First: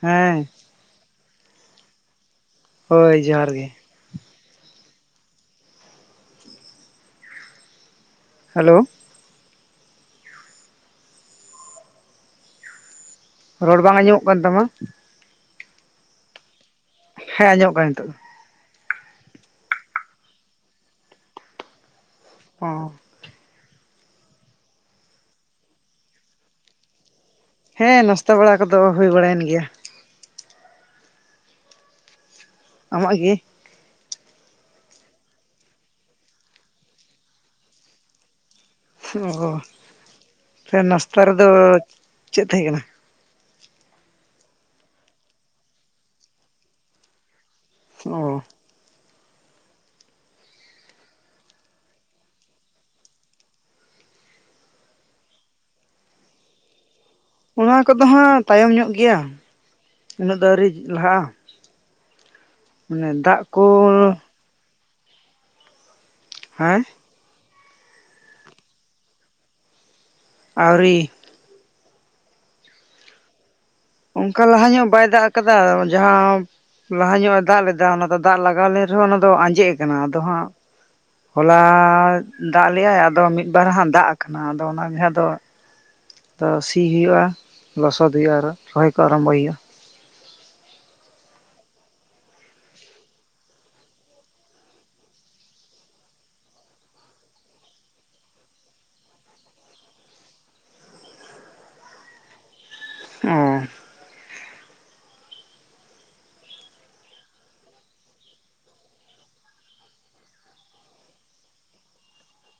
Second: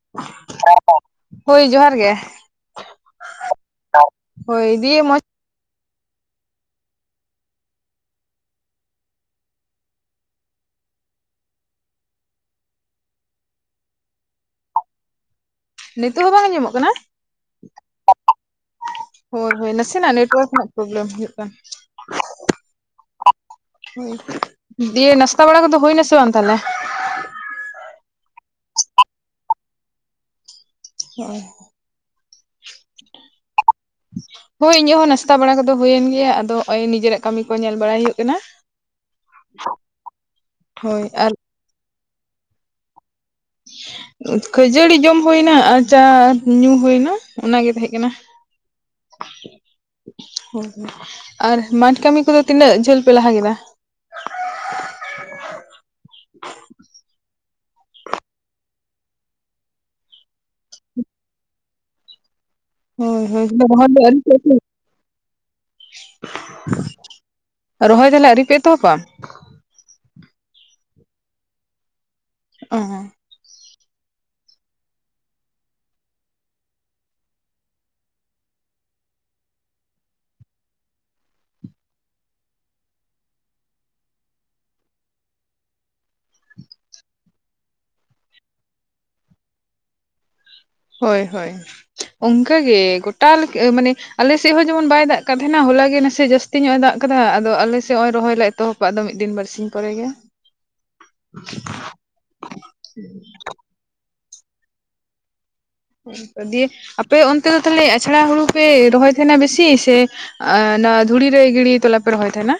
ᱦᱮᱸ ᱦᱳᱭ ᱡᱚᱦᱟᱨ ᱜᱮ ᱦᱳᱭ ᱡᱚᱦᱟᱨ ᱜᱮ ᱦᱳᱭ ᱫᱤᱭ ᱢᱚᱡᱽ ᱦᱮᱞᱳ ᱨᱚᱲ ᱵᱟᱝ ᱟᱸᱡᱚᱢᱚᱜ ᱠᱟᱱ ᱛᱟᱢᱟ ᱱᱤᱛᱚᱜ ᱦᱚᱸ ᱵᱟᱝ ᱟᱸᱚᱢᱚᱜ ᱠᱟᱱᱟ ᱦᱮᱸ ᱟᱸᱡᱚᱢᱚᱜ ᱠᱟᱱᱟ ᱱᱤᱛᱚᱜ ᱫᱚ ᱦᱳᱭ ᱦᱳᱭ ᱱᱟᱥᱮᱱᱟᱜ ᱱᱮᱴᱳᱣᱟᱨᱠ ᱨᱮᱱᱟᱜ ᱯᱨᱚᱵᱞᱮᱢ ᱦᱩᱭᱩᱜ ᱠᱟᱱ ᱚ ᱰᱤᱭᱮ ᱱᱟᱥᱛᱟ ᱵᱲᱟ ᱠᱚᱫᱚ ᱦᱩᱭ ᱱᱟᱥᱮ ᱵᱟᱝ ᱛᱟᱦᱚᱞᱮ ᱦᱮᱸ ᱱᱟᱥᱛᱟ ᱵᱟᱲᱟ ᱠᱚᱫᱚ ᱦᱩᱭ ᱵᱟᱲᱟᱭᱮᱱ ᱜᱮᱭᱟ ᱦᱚ ᱟᱢᱟᱜ ᱜᱤ ᱦᱳᱭ ᱤᱧᱟᱹᱜ ᱦᱚᱸ ᱱᱟᱥᱛᱟ ᱵᱟᱲᱟ ᱠᱚᱫᱚ ᱦᱚᱭ ᱤᱭᱟᱸ ᱦᱚᱸ ᱱᱟᱥᱛᱟ ᱵᱟᱲᱟ ᱠᱚᱫᱚ ᱦᱩᱭᱮᱱ ᱜᱮᱭᱟ ᱟᱫᱚ ᱱᱚᱜᱼᱚᱭ ᱱᱤᱡᱮᱨᱟᱜ ᱠᱟᱹᱢᱤ ᱠᱚ ᱧᱮᱞ ᱵᱟᱲᱟᱭ ᱦᱩᱭᱩᱜ ᱠᱟᱱᱟ ᱚ ᱥᱮ ᱦᱳᱭ ᱱᱟᱥᱛᱟ ᱟᱨ ᱨᱮᱫᱚ ᱪᱮᱫ ᱛᱟᱦᱮᱸ ᱠᱟᱱᱟ ᱠᱷᱟᱹᱡᱟᱹᱲᱤ ᱡᱚᱢ ᱦᱩᱭᱱᱟ ᱟᱨ ᱪᱟ ᱧᱩ ᱦᱩᱭᱱᱟ ᱚᱱᱟᱜᱮ ᱛᱟᱦᱮᱸ ᱠᱟᱱᱟ ᱚ ᱦᱚᱸ ᱟᱨ ᱢᱟᱴᱷ ᱠᱟᱹᱢᱤ ᱠᱚᱫᱚ ᱛᱤᱱᱟᱹᱜ ᱡᱷᱟᱹᱞ ᱯᱮ ᱞᱟᱦᱟ ᱠᱮᱫᱟ ᱚᱱᱟ ᱠᱚᱫᱚ ᱦᱟᱸᱜ ᱛᱟᱭᱚᱢ ᱧᱚᱜ ᱜᱮᱭᱟ ᱩᱱᱟᱹᱜ ᱫᱚ ᱟᱹᱣᱨᱤ ᱞᱟᱦᱟᱜᱼᱟ ᱢᱟᱱᱮ ᱫᱟᱜ ᱨᱚᱦᱚᱭᱟ ᱫᱚ ᱠᱚ ᱚᱶᱭᱨᱤ ᱯᱮ ᱮᱛᱚᱦᱚᱵ ᱟ ᱦᱮᱸ ᱨᱚᱦᱚᱭ ᱛᱟᱦᱞᱮ ᱟᱹᱣᱨᱤ ᱯᱮ ᱮᱛᱚᱦᱚᱵᱟ ᱟᱹᱣᱨᱤ ᱚ ᱚᱱᱠᱟ ᱞᱟᱦᱟ ᱧᱚᱜ ᱵᱟᱭ ᱫᱟᱜ ᱟᱠᱟᱫᱟ ᱡᱟᱸᱦᱟᱸ ᱞᱟᱦᱟ ᱧᱚᱜ ᱮ ᱫᱟᱜ ᱞᱮᱫᱟ, ᱚᱱᱟ ᱫᱟᱜ ᱞᱟᱜᱟᱣ ᱞᱮᱱ ᱨᱮᱦᱚᱸ ᱚᱱᱟ ᱫᱚ ᱟᱸᱡᱮᱫ ᱟᱠᱟᱱᱟ, ᱟᱫᱚ ᱦᱟᱸᱜ᱾ ᱦᱚᱞᱟ ᱫᱟᱜ ᱞᱮᱭᱟᱭ ᱟᱫᱚ ᱢᱤᱫ ᱵᱟᱨ ᱦᱟᱸ ᱫᱟᱜ ᱟᱠᱟᱱᱟ ᱟᱫᱚ ᱚᱱᱟ ᱜᱮ ᱦᱟᱸ ᱟᱫᱚ ᱛᱚ ᱥᱤ ᱦᱩᱭᱩᱜᱼᱟ, ᱞᱚᱥᱚᱫ ᱦᱩᱭᱩᱜᱼᱟ ᱟᱨᱚ ᱨᱚᱦᱚᱭ ᱠᱚ ᱟᱨᱚᱢᱵᱚᱭ ᱦᱩᱭᱩᱜᱼᱟ᱾ ᱦᱳᱭ ᱦᱳᱭ ᱚᱱᱠᱟ ᱜᱮ ᱜᱚᱴᱟ ᱢᱟᱱᱮ, ᱟᱞᱮ ᱥᱮᱫ ᱦᱚᱸ ᱡᱮᱢᱚᱱ ᱵᱟᱭ ᱫᱟᱜ ᱠᱟᱜ ᱛᱟᱦᱮᱱᱟ, ᱦᱚᱞᱟ ᱜᱮ ᱱᱟᱥᱮ ᱡᱟᱹᱥᱛᱤ ᱡᱟᱥᱛᱤ ᱧᱚᱜ ᱫᱟᱜ ᱟᱠᱟᱫᱟ ᱟᱫᱚ ᱟᱞᱮ ᱥᱮᱫ ᱱᱚᱜ ᱚᱭ ᱨᱚᱦᱚᱭ ᱞᱮ ᱮᱛᱚᱦᱳᱵᱟ ᱟᱫᱚ ᱢᱤᱫ ᱫᱤᱱ ᱵᱟᱨᱥᱤᱧ ᱯᱚᱨᱮ ᱜᱮ [inaudible] ᱚ ᱫᱤᱭᱮ ᱟᱯᱮ ᱚᱱᱛᱮ ᱫᱚ ᱛᱟᱦᱚᱞᱮ ᱟᱪᱲᱟ ᱦᱩᱲᱩ ᱯᱮ ᱨᱚᱦᱚᱭ ᱛᱟᱦᱮᱱᱟ ᱵᱮᱥᱤ ᱥᱮ ᱟ ᱱᱚᱣᱟ ᱫᱷᱩᱲᱤ ᱨᱮ ᱜᱤᱲᱤ ᱛᱚᱞᱟ ᱯᱮ ᱨᱚᱦᱚᱭ ᱛᱟᱦᱮᱱᱟ᱾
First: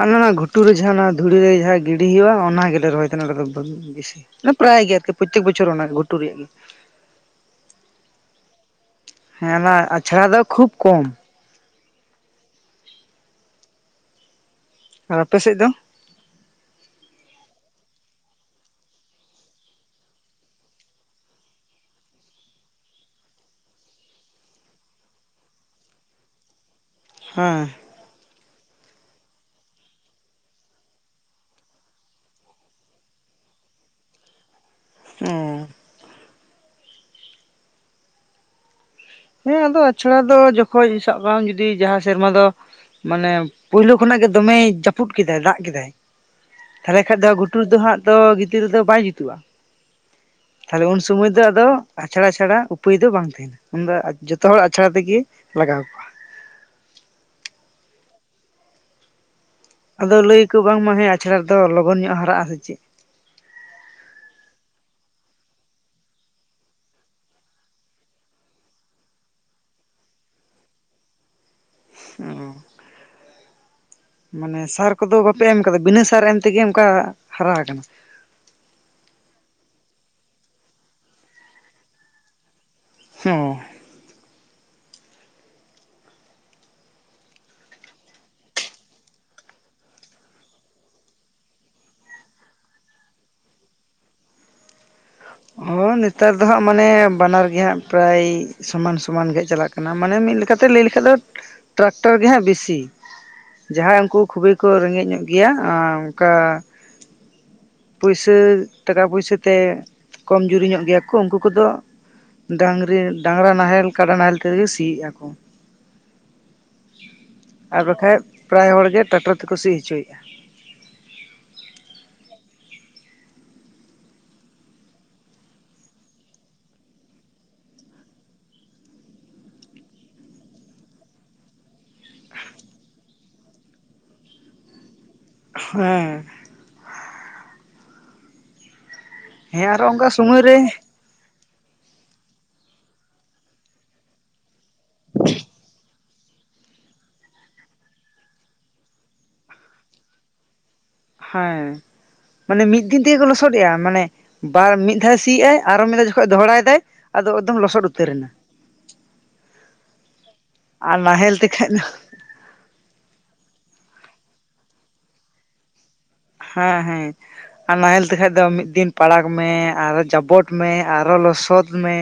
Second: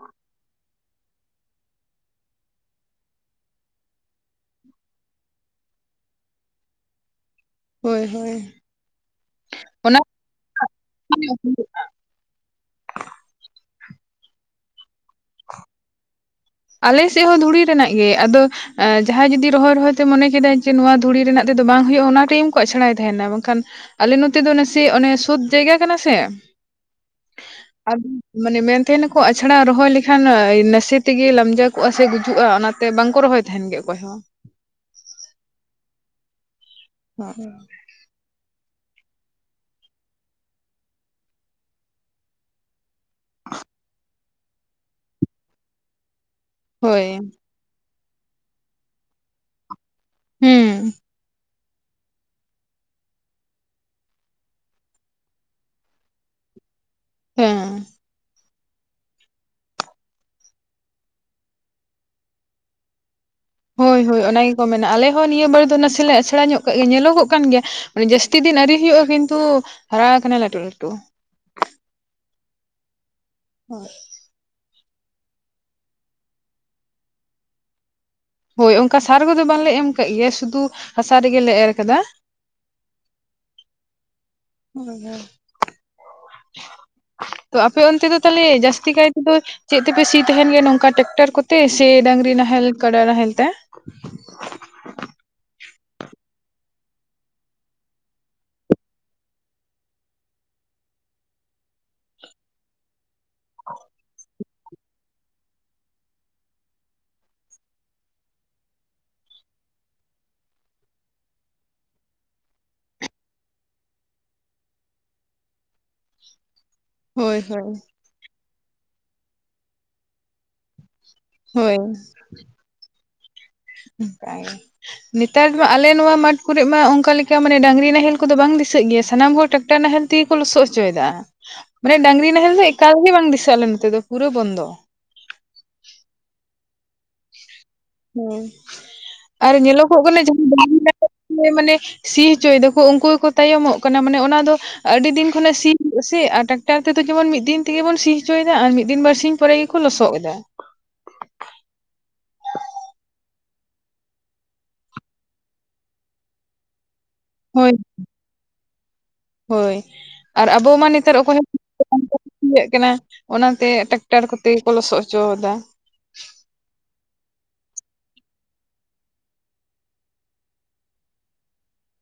ᱟᱞᱮ ᱚᱱᱟ ᱜᱷᱩᱴᱩ ᱨᱮ ᱡᱟᱦᱟᱸ ᱫᱷᱩᱲᱤ ᱨᱮ ᱡᱟᱦᱟᱸ ᱜᱤᱰᱤ ᱦᱩᱭᱩᱜᱼᱟ ᱚᱱᱟ ᱜᱮᱞᱮ ᱨᱚᱦᱚᱭ ᱛᱟᱦᱮ ᱱᱚᱰᱮ ᱫᱚ᱾ ᱯᱟᱨᱟᱭ ᱜᱮ ᱟᱨᱠᱤ ᱯᱚᱨᱛᱮᱠ ᱵᱚᱪᱷᱚᱨ ᱚᱱᱟ ᱜᱷᱩᱴᱩ ᱨᱮᱭᱟᱜ ᱜᱮ᱾ ᱦᱳᱭ ᱦᱳᱭ ᱦᱮᱸ ᱚᱱᱟ ᱟᱪᱷᱟᱲᱟ ᱫᱚ ᱠᱷᱩᱵ ᱠᱚᱢ᱾ [inaudible] ᱟᱨ ᱟᱯᱮ ᱥᱮᱫ ᱫᱚ? ᱟᱞᱮ ᱥᱮᱫ ᱦᱚᱸ ᱫᱷᱩᱲᱤ ᱨᱮᱱᱟᱜ ᱜᱮ, ᱟᱫᱚ ᱮ ᱡᱟᱦᱟᱸᱭ ᱡᱩᱫᱤ ᱨᱚᱦᱚᱭ ᱨᱚᱦᱚᱭ ᱛᱮ ᱢᱚᱱᱮ ᱠᱮᱫᱟᱭ ᱡᱮ, ᱱᱚᱣᱟ ᱫᱷᱩᱲᱤ ᱨᱮᱱᱟᱜ ᱛᱮᱫᱚ ᱵᱟᱝ ᱦᱩᱭᱩᱜᱼᱟ, ᱚᱱᱟ ᱴᱟᱭᱤᱢ ᱠᱚ ᱟᱪᱷᱲᱟᱭ ᱛᱟᱦᱮᱱᱟ, ᱵᱟᱝᱠᱷᱟᱱ ᱟᱞᱮ ᱱᱚᱛᱮ ᱫᱚ ᱱᱟᱥᱮ ᱚᱱᱮ ᱥᱳᱫ ᱡᱟᱭᱜᱟ ᱠᱟᱱᱟ ᱥᱮ᱾ ᱦᱮᱸ ᱟᱫᱚ ᱢᱟᱱᱮ ᱢᱮᱱ ᱛᱟᱦᱮᱱᱟ ᱠᱚ ᱟᱪᱷᱟᱲᱟ ᱨᱚᱦᱚᱭ ᱞᱮᱠᱷᱟᱱ ᱱᱟᱥᱮ ᱛᱮᱜᱮ ᱞᱟᱢᱡᱟ ᱠᱚᱜᱼᱟ ᱥᱮ ᱜᱩᱡᱩᱜᱼᱟ, ᱚᱱᱟᱛᱮ ᱵᱟᱝ ᱠᱚ ᱨᱚᱦᱚᱭ ᱛᱟᱦᱮᱱ ᱜᱮ ᱚᱠᱚᱭ ᱦᱚᱸ᱾ ᱚ ᱦ [unintelligible] ᱦᱮᱸ ᱟᱫᱚ ᱟᱪᱷᱲᱟ ᱫᱚ ᱡᱚᱠᱷᱚᱡ ᱥᱟᱵ ᱠᱟᱜ ᱢᱮ ᱡᱩᱫᱤ ᱡᱟᱸᱦᱟᱸ ᱥᱮᱨᱢᱟ ᱫᱚ ᱢᱟᱱᱮ ᱯᱳᱭᱞᱳ ᱠᱷᱚᱱᱟᱜ ᱜᱮ ᱫᱚᱢᱮᱭ ᱡᱟᱹᱯᱩᱫ ᱠᱮᱫᱟᱭ ᱫᱟᱜ ᱠᱮᱫᱟᱭ ᱛᱟᱦᱞᱮ ᱦᱳᱭ ᱠᱷᱟᱱ ᱫᱚ ᱜᱷᱩᱴᱩ ᱨᱮᱫᱚ ᱦᱟᱸᱜ ᱛᱚ ᱜᱤᱛᱤᱞ ᱫᱚ ᱵᱟᱭ ᱡᱩᱛᱩᱜᱼᱟ᱾ ᱦᱩᱸ ᱛᱟᱦᱞᱮ ᱩᱱ ᱥᱚᱢᱚᱭ ᱫᱚ ᱟᱫᱚ ᱟᱪᱷᱲᱟ ᱪᱷᱟᱲᱟ ᱩᱯᱟᱹᱭ ᱫᱚ ᱵᱟᱝ ᱛᱟᱦᱮᱱᱟ᱾ ᱩᱱᱫᱚ ᱡᱚᱛᱚ ᱦᱚᱲ ᱟᱪᱷᱲᱟ ᱛᱮᱜᱮ ᱞᱟᱜᱟᱣ ᱟᱠᱚᱣᱟ᱾ ᱦᱮᱸ [unintelligible] ᱟᱫᱚ ᱞᱟᱹᱭ ᱟᱠᱚ ᱵᱟᱝᱢᱟ ᱦᱮ ᱟᱪᱷᱲᱟ ᱨᱮ ᱫᱚ ᱞᱚᱜᱚᱱ ᱧᱚᱜ ᱦᱟᱨᱟᱜᱼᱟ ᱥᱮ ᱪᱮᱫ ᱦᱳᱭ ᱦᱳᱭ, ᱚᱱᱟ ᱜᱮᱠᱚ ᱢᱮᱱᱟ ᱟᱞᱮ ᱦᱚᱸ ᱱᱤᱭᱟᱹ ᱵᱟᱨᱮ ᱫᱚ ᱱᱟᱥᱮ ᱟᱪᱷᱟᱲᱟ ᱧᱚᱜ ᱠᱟᱜ ᱜᱮᱭᱟ ᱧᱮᱞᱚᱜᱚᱜ ᱠᱟᱱ ᱜᱮᱭᱟ᱾ ᱢᱟᱱᱮ ᱡᱟᱹᱥᱛᱤ ᱫᱤᱱ ᱟᱹᱣᱨᱤ ᱦᱩᱭᱩᱜᱼᱟ, ᱠᱤᱱᱛᱩ ᱦᱟᱨᱟ ᱟᱠᱟᱱᱟ ᱞᱟᱹᱴᱩ ᱞᱟᱹᱴᱩ ᱚ [unintelligible] ᱦᱳᱭ ᱢᱟᱱᱮ ᱥᱟᱨ ᱠᱚᱫᱚ ᱵᱟᱯᱮ ᱮᱢ ᱠᱟᱫᱟ ᱵᱤᱱᱟᱹ ᱥᱟᱨ ᱮᱢ ᱛᱮᱜᱮ ᱚᱱᱠᱟ ᱦᱟᱨᱟ ᱟᱠᱟᱱᱟ᱾ ᱦᱳᱭ ᱚᱱᱠᱟ ᱥᱟᱨ ᱠᱚᱫᱚ ᱵᱟᱝ ᱞᱮ ᱮᱢ ᱠᱟᱜ ᱜᱮᱭᱟ ᱥᱩᱫᱷᱩ ᱦᱟᱥᱟ ᱨᱮᱜᱮ ᱞᱮ ᱮᱨ ᱟᱠᱟᱫᱟ᱾ ᱦᱮᱸ [unintelligible] ᱛᱚ ᱟᱯᱮ ᱚᱱᱛᱮ ᱫᱚ ᱛᱟᱦᱞᱮ ᱡᱟᱹᱥᱛᱤ ᱠᱟᱭ ᱛᱮᱫᱚ ᱪᱮᱫ ᱛᱮᱯᱮ ᱥᱤ ᱛᱟᱦᱮᱱ ᱜᱮᱭᱟ, ᱱᱚᱝᱠᱟ ᱴᱮᱠᱴᱟᱨ ᱠᱚᱛᱮ ᱥᱮ ᱰᱟᱝᱨᱤ ᱱᱟᱦᱮᱞ, ᱠᱟᱰᱟ ᱱᱟᱦᱮᱞ ᱛᱮ ᱦᱚ ᱱᱮᱛᱟᱨ ᱫᱚ ᱦᱟᱸᱜ ᱢᱟᱱᱮ ᱵᱟᱱᱟᱨ ᱜᱮ ᱦᱟᱸᱜ ᱯᱨᱟᱭ ᱥᱚᱢᱟᱱ ᱥᱚᱢᱟᱱ ᱜᱮ ᱪᱟᱞᱟᱜ ᱠᱟᱱᱟ, ᱢᱟᱱᱮ ᱢᱤᱫ ᱞᱮᱠᱟᱛᱮ ᱞᱟᱹᱭ ᱞᱮᱠᱷᱟᱡ ᱫᱚ ᱴᱨᱟᱠᱴᱟᱨ ᱜᱮ ᱦᱟᱸᱜ ᱵᱮᱥᱤ ᱡᱟᱦᱟᱸᱭ ᱩᱱᱠᱩ ᱠᱷᱩᱵᱤ ᱠᱚ ᱨᱮᱸᱜᱮᱡ ᱧᱚᱜ ᱜᱮᱭᱟ, ᱟ ᱚᱱᱠᱟ ᱯᱩᱭᱥᱟᱹ ᱴᱟᱠᱟ ᱯᱩᱭᱥᱟᱹ ᱛᱮ, ᱠᱚᱢ ᱡᱩᱨᱤ ᱧᱚᱜ ᱜᱮᱭᱟ ᱠᱚ ᱩᱱᱠᱩ ᱠᱚᱫᱚ ᱰᱟᱝᱨᱤ ᱰᱟᱝᱨᱟ ᱱᱟᱦᱮᱞ ᱠᱟᱰᱟ ᱱᱟᱦᱮᱞ ᱛᱮᱜᱮ ᱥᱤᱭᱮᱫᱼᱟ ᱠᱚ᱾ [inaudible] ᱦᱳᱭ ᱦᱳᱭ ᱟᱨ ᱵᱟᱠᱷᱟᱡ ᱯᱨᱟᱭ ᱦᱚᱲᱜᱮ ᱴᱨᱟᱠᱴᱚᱨ ᱛᱮᱠᱚ ᱥᱤ ᱦᱚᱪᱚᱭᱮᱫᱼᱟ᱾ ᱦᱳᱭ ᱚᱱᱠᱟ ᱜᱮ ᱱᱮᱛᱟᱨ ᱢᱟ ᱟᱞᱮ ᱱᱚᱣᱟ ᱢᱟᱴᱷ ᱠᱚᱨᱮ ᱢᱟ ᱚᱱᱠᱟ ᱢᱟᱱᱮ ᱰᱟᱹᱝᱨᱤ ᱱᱟᱦᱮᱞ ᱠᱚᱫᱚ ᱵᱟᱝ ᱫᱤᱥᱟᱹᱜ ᱜᱮᱭᱟ ᱾ᱥᱟᱱᱟᱢ ᱦᱚᱲ ᱴᱟᱠ ᱴᱟᱨ ᱱᱟᱦᱮᱞ ᱛᱮᱜᱮ ᱠᱚ ᱞᱚᱥᱚᱫ ᱦᱚᱪᱚᱭᱮᱫᱟ ᱢᱟᱱᱮ ᱰᱟᱝᱨᱤ ᱱᱟᱦᱮᱞ ᱫᱚ ᱮᱠᱟᱞ ᱜᱮ ᱵᱟᱝ ᱫᱤᱥᱟᱹᱜ ᱟᱞᱮ ᱱᱚᱛᱮ ᱫᱚ ᱯᱩᱨᱟᱹ ᱵᱚᱱᱫᱚ ᱦᱮᱸ ᱦᱮᱸ ᱟᱨ ᱦᱮᱸ ᱟᱨᱚ ᱧᱮᱞᱚᱜᱚᱜ ᱚᱱᱠᱟ ᱠᱟᱱᱟ ᱥᱚᱢᱚᱭ ᱨᱮ [unintelligible] ᱢᱟᱱᱮ ᱥᱤ ᱦᱚᱪᱚᱭ ᱫᱟᱠᱚ ᱩᱱᱠᱩ ᱜᱮᱠᱚ ᱛᱟᱭᱚᱢᱚᱜ ᱠᱟᱱᱟ ᱢᱟᱱᱮ ᱚᱱᱟ ᱫᱚ ᱟᱹᱰᱤ ᱫᱤᱱ ᱠᱷᱚᱱᱟᱜ ᱥᱤ ᱫᱟ ᱥᱮ ᱟᱨ ᱴᱨᱟᱠᱴᱟᱨ ᱛᱮᱫᱚ ᱡᱮᱢᱚᱱ ᱢᱤᱫ ᱫᱤᱱ ᱛᱮᱜᱮ ᱵᱚᱱ ᱥᱤ ᱦᱚᱪᱚᱭᱮᱫᱟ ᱟᱨ ᱢᱤᱫ ᱫᱤᱱ ᱵᱟᱨᱥᱤᱧ ᱯᱚᱨᱮ ᱜᱮᱠᱚ ᱞᱚᱥᱚᱫ ᱮᱫᱟ ᱦᱮᱸ ᱢᱟᱱᱮ ᱢᱤᱫ ᱫᱤᱱ ᱛᱮᱜᱮ ᱠᱚ ᱞᱚᱥᱚᱫᱮᱜᱼᱟ ᱢᱟᱱᱮ ᱵᱟᱨ ᱢᱤᱫ ᱫᱷᱟᱣ ᱥᱤᱭ ᱟᱭ ᱟᱨᱚ ᱢᱤᱫ ᱫᱷᱟᱣ ᱡᱚᱠᱷᱚᱱ ᱫᱚᱦᱲᱟᱭ ᱫᱟᱭ ᱟᱫᱚ ᱮᱠᱫᱚᱢ ᱦᱳᱭ ᱞᱚᱥᱚᱫ ᱩᱛᱟᱹᱨ ᱮᱱᱟ ᱦᱳᱭ ᱟᱨ ᱟᱵᱚ ᱢᱟ ᱱᱮᱛᱟᱨ ᱚᱠᱚᱭ ᱱᱟᱦᱮᱞ ᱦᱚ ᱛᱮᱠᱷᱟᱡ ᱫᱚ [unintelligible] ᱤᱭᱟᱹᱜ ᱠᱟᱱᱟ ᱚᱱᱟᱛᱮ ᱴᱟᱠᱴᱟᱨ ᱠᱚᱛᱮ ᱜᱮ ᱠᱚ ᱞᱚᱥᱚᱫ ᱦᱚᱪᱚᱭ ᱫᱟ ᱦᱮᱸ ᱦᱮᱸ ᱟᱨ ᱱᱟᱦᱮᱞ ᱛᱮ ᱠᱷᱟᱡ ᱫᱚ ᱢᱤᱫ ᱫᱤᱱ ᱯᱟᱲᱟᱜᱽ ᱢᱮ ᱟᱨᱚ ᱡᱟᱵᱚᱴ ᱢᱮ ᱟᱨᱚ ᱞᱚᱥᱚᱫ ᱢᱮ